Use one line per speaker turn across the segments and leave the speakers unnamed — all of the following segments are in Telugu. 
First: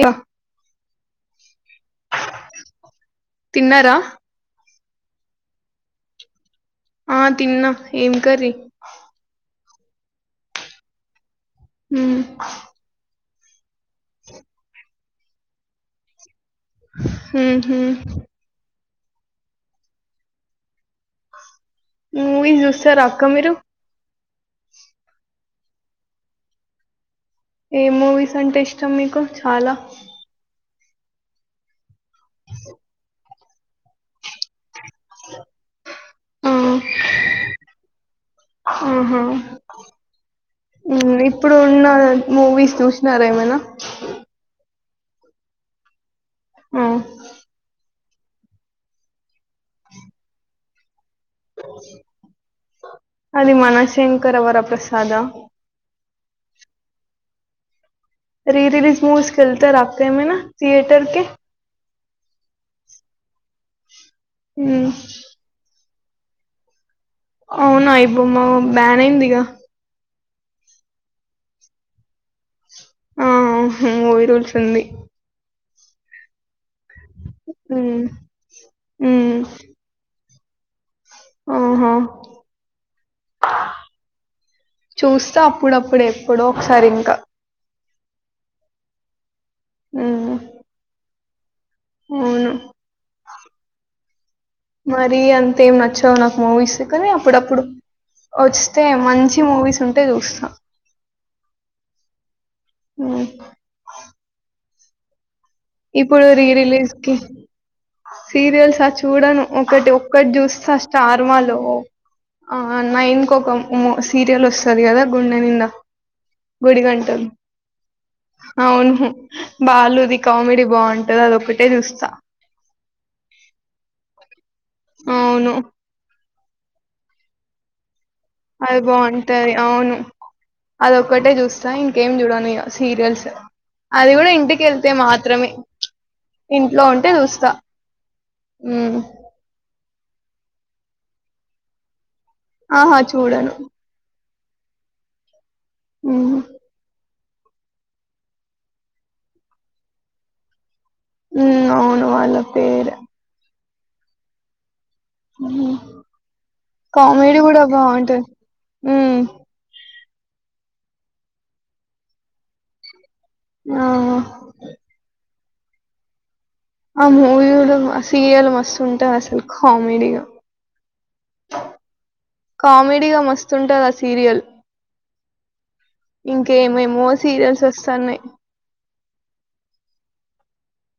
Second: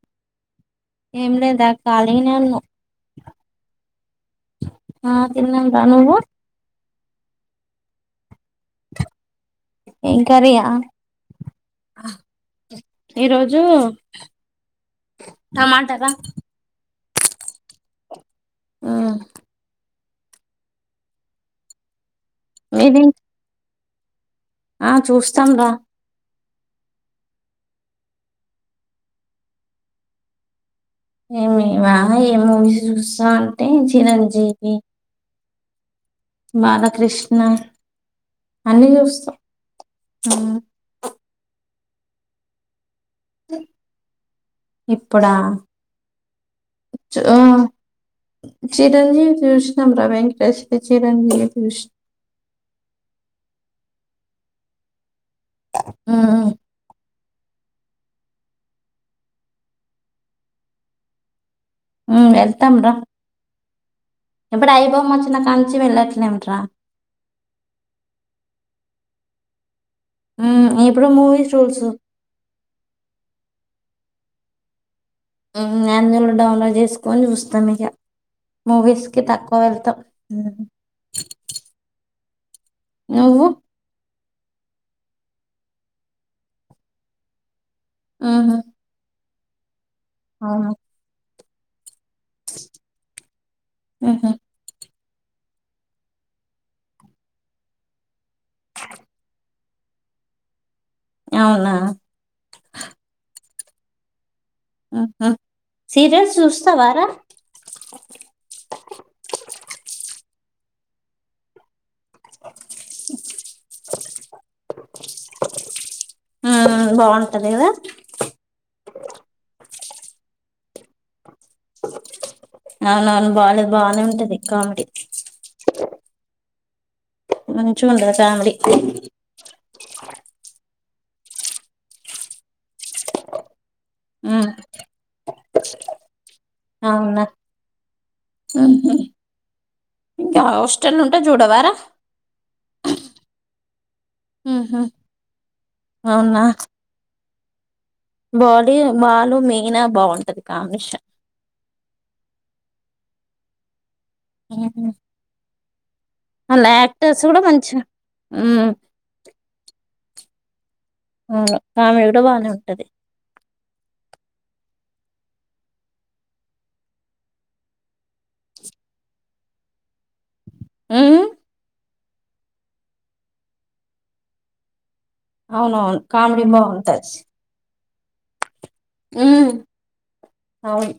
ఇగో
ఎంలేదా కాలీగానే ఉన్న
తిన్నారా
ఆ తిన్నాం రానువ్వు
ఆ తిన్నా ఏం కర్రీ
ఎం కర్రీ ఆ
మ్మ్
ఈ రోజు టమాటారా
హు హు
ఆ
మూవీస్ చూస్తారా
మీది
అక్క మీరు
ఆ చూస్తాం రా
ఏ మూవీస్ అంటే ఇష్టం మీకు చాలా
ఏమివా ఏ మూవీ చూస్తా అంటే చిరంజీవి
ఆ
బాలకృష్ణ అన్ని
ఆహా హు
చూస్తాం
ఇప్పుడు నిన్నా మూవీస్ చూసినారా ఏమైనా
ఇప్పుడా
ఆ
చ్ ఆ చిరంజీవి చుసినంరా వెంకటేష్ ది చిరంజీవి చూసిన
అది మనశంకర వర ప్రసాద
మ్ మ్మ్
రి రిలీజ్ మూవీస్ కేల్తరా అక్క ఏమైనా థియేటర్ కి
హు వెళ్తాం రా ఇప్పుడు ఐ
మ్మ్
బొమ్మోచ్చిన కంచ్చి వెళ్ళట్లెంరా
అవునా ఐ బొమ్మ బ్యాన్ అయిందిగా
హు ఇప్పుడు మూవీస్ రూల్సు
ఆ మూవీ రూల్స్ ఉంది
హు అందులో డౌన్లోడ్ చేసుకొని చూస్తాం ఇగ
మ్మ్
మూవీస్ కి
మ్మ్
తక్కువ వెళ్తాము
ఆహా
నువ్వు
చూస్తా అప్పుడప్పుడు ఎప్పుడో ఒకసారి ఇంకా
మ్ హు
ఉమ్
అవును
అవును
ఉహు
మరీ అంతే ఏం నచ్చావు నాకు మూవీస్ కానీ అప్పుడప్పుడు వస్తే మంచి మూవీస్ ఉంటే చూస్తా
అవునా
ఉమ్
ఆ ఆ
ఇప్పుడు రీరిలీజ్ కి సీరియల్స్ ఆ చూడను ఒకటి ఒ ఒకటి చూస్తా స్టార్ మా లో ఆ నైన్ ఒక సీరియల్ వస్తది కదా గుండె నిండా
ఆ
గుడి గంటలు
బాగుంటది కదా
అవును బాలు ది కామెడీ బాగుంటది అదొక్కటే చూస్తా
అవునవును బాలు బాగానే ఉంటది కామెడీ
అవును
మంచిగా ఉందా
అది బాగుంటాది అవును అదొక్కటే చూస్తా ఇంకేం చూడను ఇగ సీరియల్స్ అది కూడా
ఉమ్
ఇంటికి వెళ్తే మాత్రమే ఇంట్లో ఉంటే
అవునా
చూస్తా ఉ
ఉహు ఇంకా హాస్టల్ ఉంటె చూడవారా
ఆహా చూడను
ఉహు
మ్మ్
అవునా బాడి బాలు మీనా బాగుంటది కాంబినేషన్
హు అవును వాళ్ళ పేర్
ఏమీ
కామెడీ కూడా బాగుంటది
ఉమ్
ఉ
ఆ కామెడీ కూడా బాగానే ఉంటది
ఆ ఆ ఆ మూవీలు ఆ సీరియల్ మస్తు ఉంటాయి అసలు కామెడీగా
ఆ
కామెడీగా మస్తుంటది ఆ సీరియల్
అవునవును కామెడీ
ఇంకేమేమో సీరియల్స్ వస్తన్నాయి
ఉ అవును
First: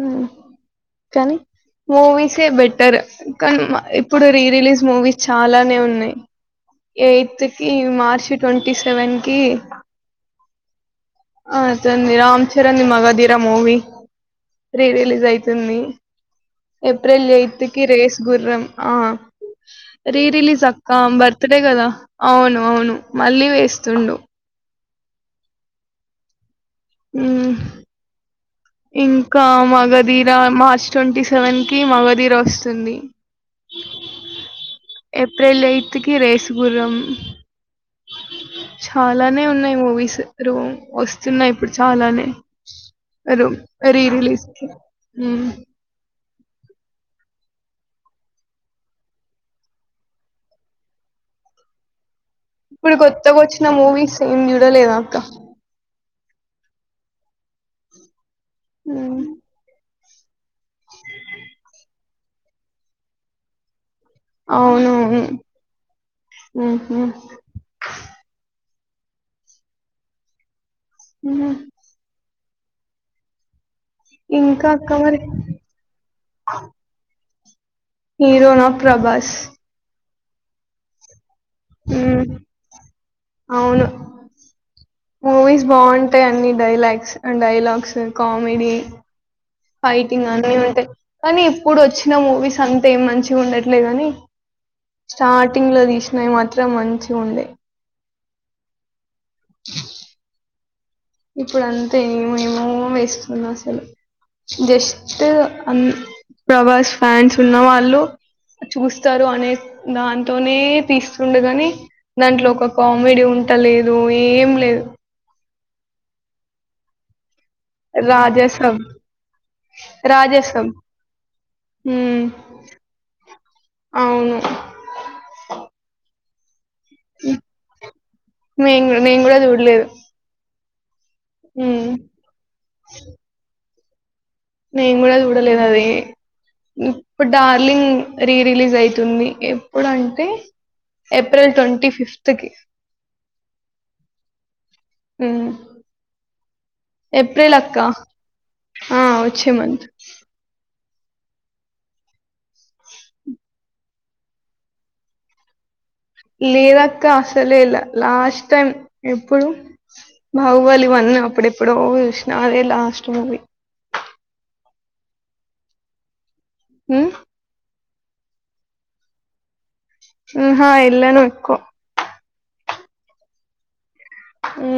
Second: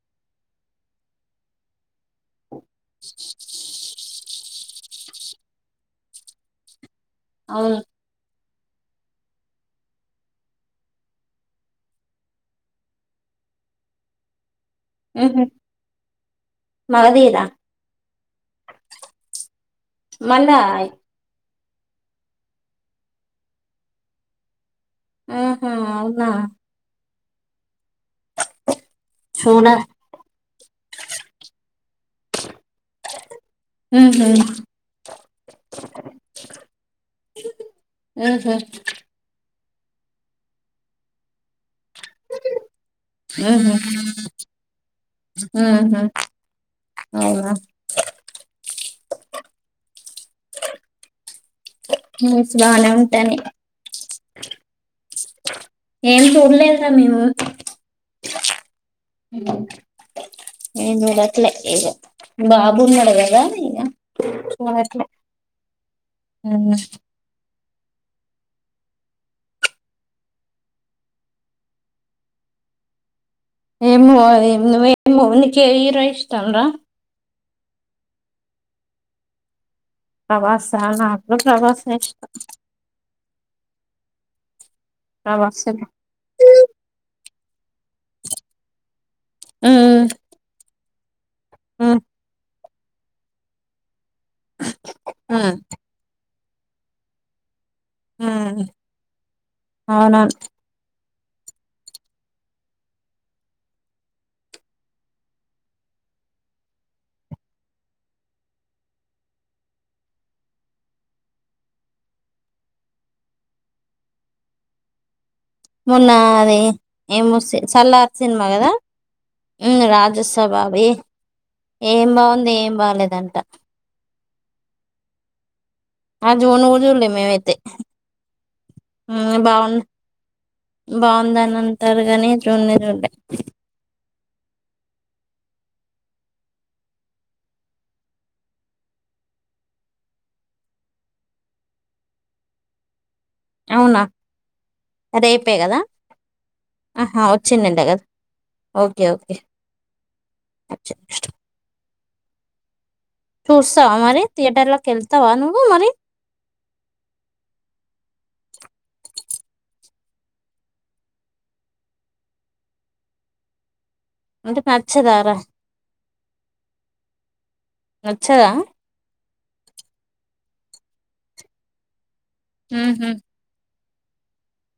ఉ కానీ మూవీసే బె టర్ కానీ ఇప్పుడు రీ రిలీజ్ మూవీస్ చాలానే ఉన్నాయి ఎయిత్ కి
అవును
మార్చి ట్వంటీ సెవెన్ కి ఆ అతని the Ram Charan the Magadheera movie re release
ఊహూ
అయతుంది ఏప్రిల్
మగధీరా
ఎయిత్ కి రేస్ గుర్రం ఆ రీ
మళ్ళా
రిలీజ్ అక్కాబర్ తదే కదా అవును అవును మళ్ళీ వేస్తుండు
ఉహు అవునా
ఊ ఇంకా
చూడ
మగదీర మార్చ్ ట్వంటీ సెవెన్ కి మగధీర వస్తుంది
ఊహూ
ఏప్రిల్ ఎయిత్ కి రేసుగుర్రం
ఉహు
ఉన్నాయి మూవీస్ రూ వస్తున్నాయి ఇప్పుడు చానానే రూ
ఊహూ
రీ రిలీజ్ ఉ
ఊహూ అవునా మూవీస్ బానే
ఇప్పుడు కొత్తగా
ఉంటానయి
వచ్చిన మూవీస్ ఏం చూడలేద అక్క
ఏం చూడలేదూర మేము
ఉమ్
ఉ ఎమ్ చూడట్లే ఇగ బాబు ఉన్నాడు కదా ఇగ చూడట్లే
అవునవును
ఉమ్.
ఉహు ఊ
ఏమో
ఇంకా
ఏవ
అక్క మరి
ఏమో నీకు ఎ హీరో ఇష్టం రా
హీరో నా ప్రభాస్
ప్రభాస నాకు కూడ ప్రభాసే
ఉమ్
ఇష్టం,
అవును మూవీస్
ప్రభాసే
బాగుంటాయి. అన్ని డైలాగ్స్, డైలాగ్స్ కామెడీ
హ్మ్
ఫైటింగ్ అన్ని ఉంటాయి. కానీ ఇప్పుడు
హ్మ్
వచ్చిన మూవీస్ అంతే ఏం మంచిగా ఉండట్లేదు, కాని
హ్మ్
స్టార్టింగ్ లో తీసినావి మాత్రం మంచి ఉండే,
హు అవునావును.
ఇప్పుడు అంతేమేమో వేస్తున్నాడు అసలు జస్ట్ ప్రభాస్ ఫ్యాన్స్ ఉన్న వాళ్ళు, చూస్తారు అనే దాంతోనే తీస్తుండగాని దాంట్లో ఒక కామెడీ ఉంట ఉంటా లేదు ఏం లేదు,
మొన్న అది ఏమ వస్త సల్లార్ సినిమా కదా,
రాజసబ్ రాజసబ్
రాజ్యసభవి ఏం
ఉమ్
బాగుంది ఏం బాగలేదంట,
అవును
ఆ చూడను కూడా చూలే మేమైతే
నేను కూడా-
ఉ
నేను కూడా
బాగున్నా,
చూడలేదు
బాగుందని
ఉమ్
అంటారు. కాని చూడనే చూలే,
నేను కూడా చూడలేదు అది ఇప్పుడు డార్లింగ్ రీ రిలీజ్ అయితుంది. ఎప్పుడు అంటే ఏప్రిల్ ట్వంటి ఫిఫ్త్ కి
అవునా
ఉమ్
రేపే కదా ఆహా
ఏప్రిల్ అక్క
వచ్చిందంట కధ
ఆ
ఓకే ఓకే
వచ్చే మంత్
[unintelligible] చూస్తావా మరి థియేటర్ లోకి వెళ్తావా నువ్వు మరి
లేదు అక్క అసలే ఎలా లాస్ట్ టైం ఎప్పుడు, బహుబలి వన్ అప్పుడు ఎప్పుడో చూసిన అదే లాస్ట్ మూవి,
అంటే నచ్చదారా,
హు
నచ్చదా
ఆహా వేళ్లను ఎక్కువ
ఉహు
ఉ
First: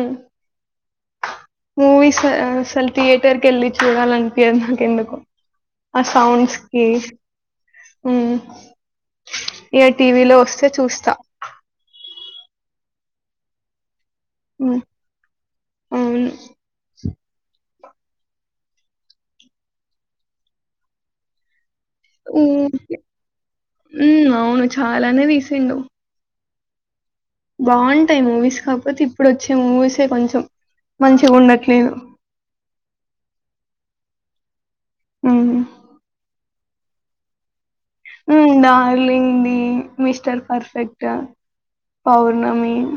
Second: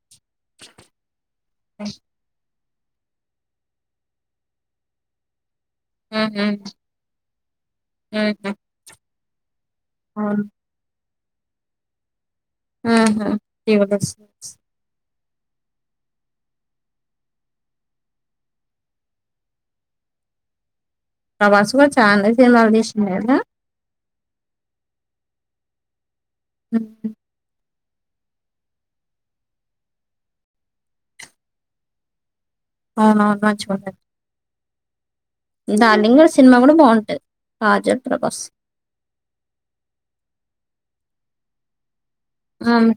మూవీస్ అస్ అసలు థియేటర్ క వెళ్ళి చూడాల అనిపియదు నాకు ఎందుకో, ఆ సౌండ్ కి ఉ ఇగా టీవీలో వస్తే చూస్తా,
[unintelligible]
ఉ అవును
ప్రభాస్ కూడా చాలానే సినిమా తీసిండు కదా,
ఉ అవును చాలానే తీసిండు,
[unintelligible]
బాగుంటాయి మూవీస్ కాకపోతే ఇప్పుడు వచ్చే మూవీసే కొంచెం, మంచిగా ఉండట్లేదు
అవునవును మంచి
ఉమ్
డార్లింగ్ సినిమా కూడా బాగుంటది. Kajal Prabhas
Darling the, Mr Perfect Pournami
ఉమ్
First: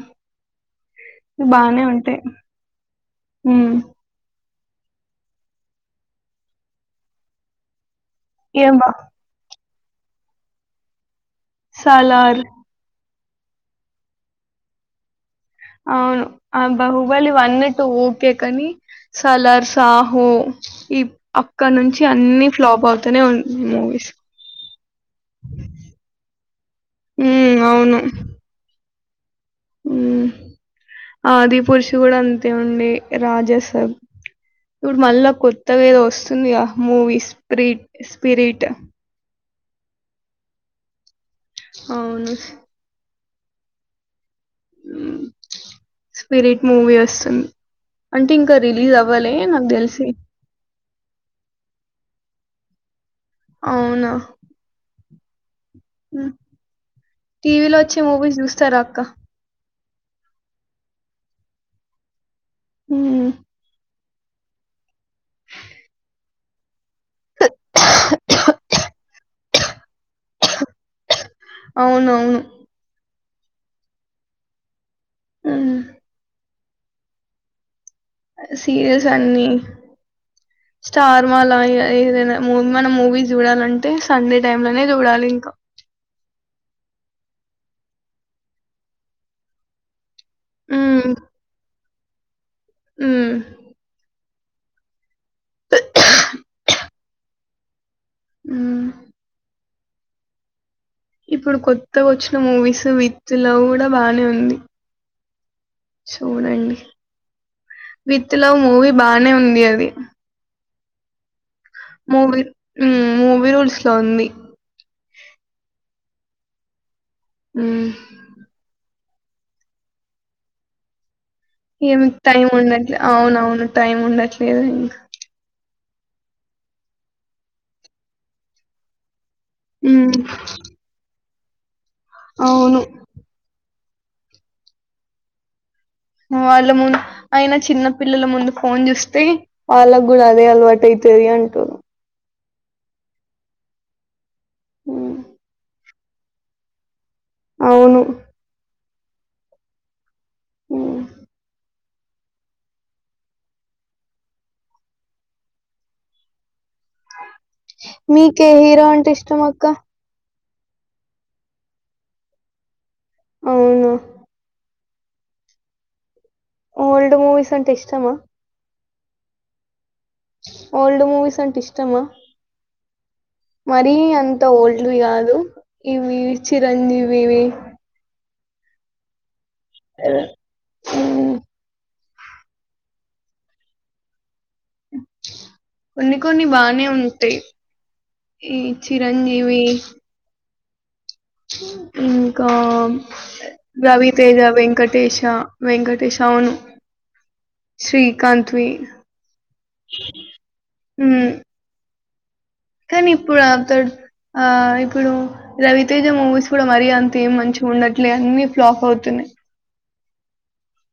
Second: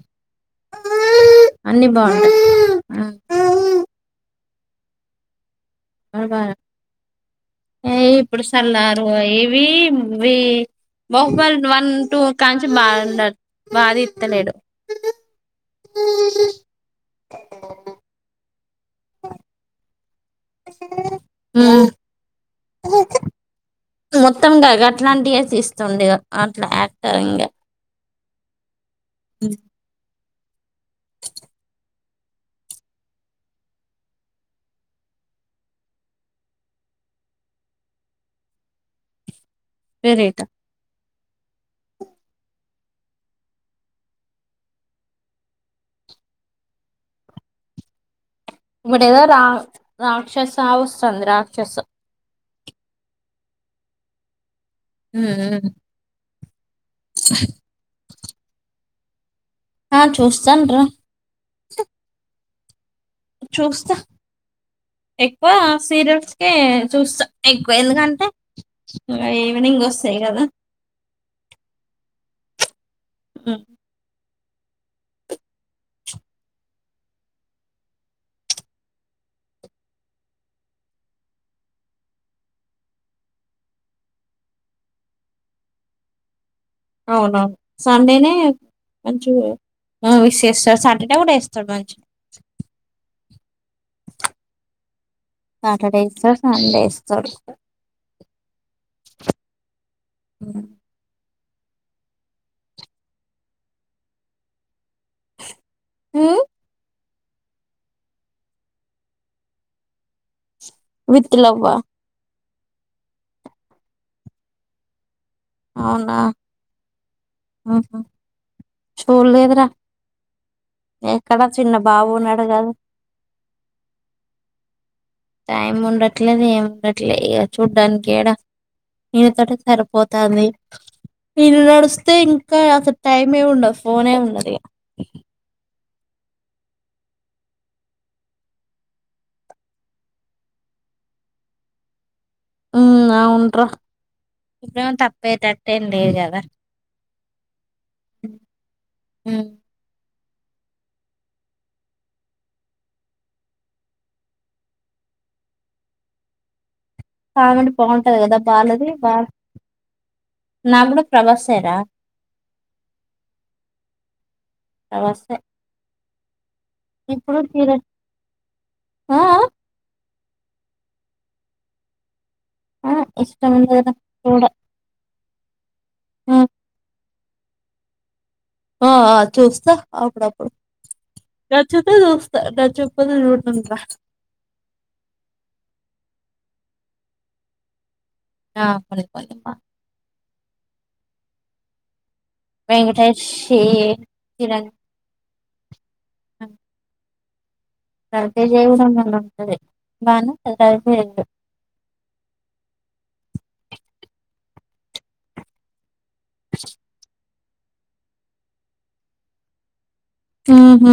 బానే
అన్ని
ఉంటాయి,
బాగుంటాయి ఉమ్
ఉ
అవా ఏ ఇప్పుడు
ఏం బా
సల్లార్ ఇవి వే బాహుబలి వన్ టూ
'సలార్'
కంచి బాగు బాగా తీతలేడు,
అవును ఆ బాహుబలి వన్ టు ఓకే కాని సలార్స, సహో హో ఇ
ఉమ్
అక్కన్నుంచి అన్నీ ఫ్లాప్ అవుతూనే ఉంది మూవీస్
మొత్తం గ గట్లాంటియే తీస్తుంది అ అట్లా యాక్టరింగ్
హ్మ్. ఊ ఆది పురుషు గూడా అంతే ఉంది రాజాసా పుడు మళ్ళ కొత్తగ ఏదో ఒస్సుంది గద మూవీ రీట్ స్పిరిట్
వెరేటా
అవును స్పిరీట్ మూవీ ఒస్సుంది అంటే ఇంకా రిలీజ్
ఇప్పుడు ఏదో
అవ్వాలే
రా
నాకు తెలిసి
రాక్షస వస్తుంది రాక్షస
అవునా
ఊఉ
టీవీలో ఒచ్చే మూవీస్ జూస్తారా అక్క
ఆ చూస్తాన్ రా హ్
హ్మ్.
చూస్తా ఎక్వా సీరియల్స్ కే చూస్తా ఎక్వ ఎందుకంటే ఇంగ ఈవినింగ్ ఒస్సయ్ గదా
అవునవును
ఉ
ఊ సీరియల్స్ అన్నీ స్టార్ మాల ఏం ఏదైనా మూ మనం మూవీ జూడాలంటే సండే టైమ్ లోనే జూడాలి ఇంకా.
అవునవును సండేనే మంచిగా ఆ [unintelligible]
హ్మ్.
సాటర్డే గూడా ఏస్తాడు మంచి
హ్మ్.
సాటర్డే ఇస్తడు సండే ఇస్తడు
ఊ
[unintelligible]
ఇప్పుడు కొత్తగ వచ్చిన మూవీస్ విత్ లవ్ గూడా బానే ఉంది
హ్మ్.
విత్ లవ్ మూవీ బానే ఉంది అది.
విత్ లవ్
మూవి ఊమ్ మూవీ రూల్స్ లో ఉంది
అవునా
ఊహ్
స్కూల్ లేదురా ఉ
ఏం టైం ఉండట్లే అవునవును టైం ఉండట్లేదు ఇంక
టైం ఉండట్లేదు, ఏం ఉండట్లే ఇక చూడ్డానికేడా. ఈయనతోటే
ఉమ్
సరిపోతాంది, ఈయన నడుస్తే ఇంకా
అవును
అస టైమే ఉండదు. ఫోనే ఉండది ఇగ
వాళ్ళ మున్ అయిన చిన్న పిల్లల ముందు ఫోన్ జూస్తే, వాళ్ళకు గూడా అదే అలవాటు అయి. [unintelligible]
ఊమ్ అవున్ రా ఇప్పేమొ తప్పేటట్టేం లేదు గదా
అవును
ఉ
ఊహ్
కామెడి బాగుంటది గదా
మీకే హీరో
బాలది
అంటే
బా
ఇష్టం అక్క
నా గూడ ప్రభాసే రా
అవును
అవస్థే
ఓల్డ్ మూవీస్ అంటే ఇష్టమా
ఊఉ
ఓల్డ్ మూవీస్ అంటే ఇష్టమా
ఆ ఇష్టం ఉంది కదా
మరీ
చూడ
అంత ఓల్డ్ ది కాదు ఇవి వి చిరంజీవివి
ఆ ఆ చూస్తా అప్పుడపడు చూస్తా రాచ్చప్పదో ఇంగా
కొన్ని కొన్ని బానే ఉంటాయ్ ఈ
ఆ కొన్ని కొన్ని
చిరంజీవి ఇంకా మ్
వెంకటేష్ వి
రవితేజ
చిరంజీవి
వెంకటేశా వెంకటేశ్ అవును
రవితేజ్
శ్రీకాంత్‌వి.
ఏమో సంబంద్ ఉంటది బానే ఉంటది
హ్మ్. కానీ ఇప్పుడు అతడు ఆ ఇప్పుడు రవితేజ మూవీస్ కూడా మరీ అంత ఏం మంచ్ ఉండట్లే అన్ని ఫ్లాప్ అవుతున్నాయ్
ఆ హ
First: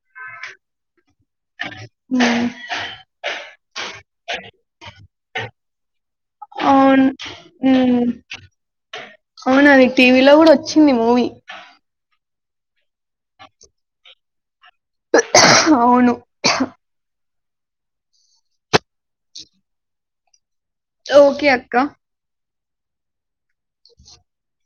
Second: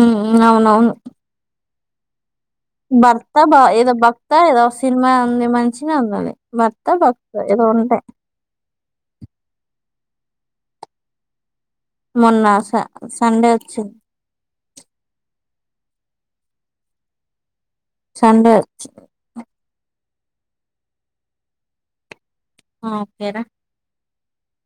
అవునవును
ఉ
భర్త బ ఏదో భక్త ఏదో సినిమా ఉంది మంచిగా ఉంది అది భర్త భక్త ఏదో
ఉ
ఉంటాయి
అవునాది టీవీలో కూడా వచ్చింది మూవీ
మొన్న స సండే వచ్చింది
అవును
సండే వచ్
ఓకే అక్కా
ఆ ఓకే రా
[inaudible]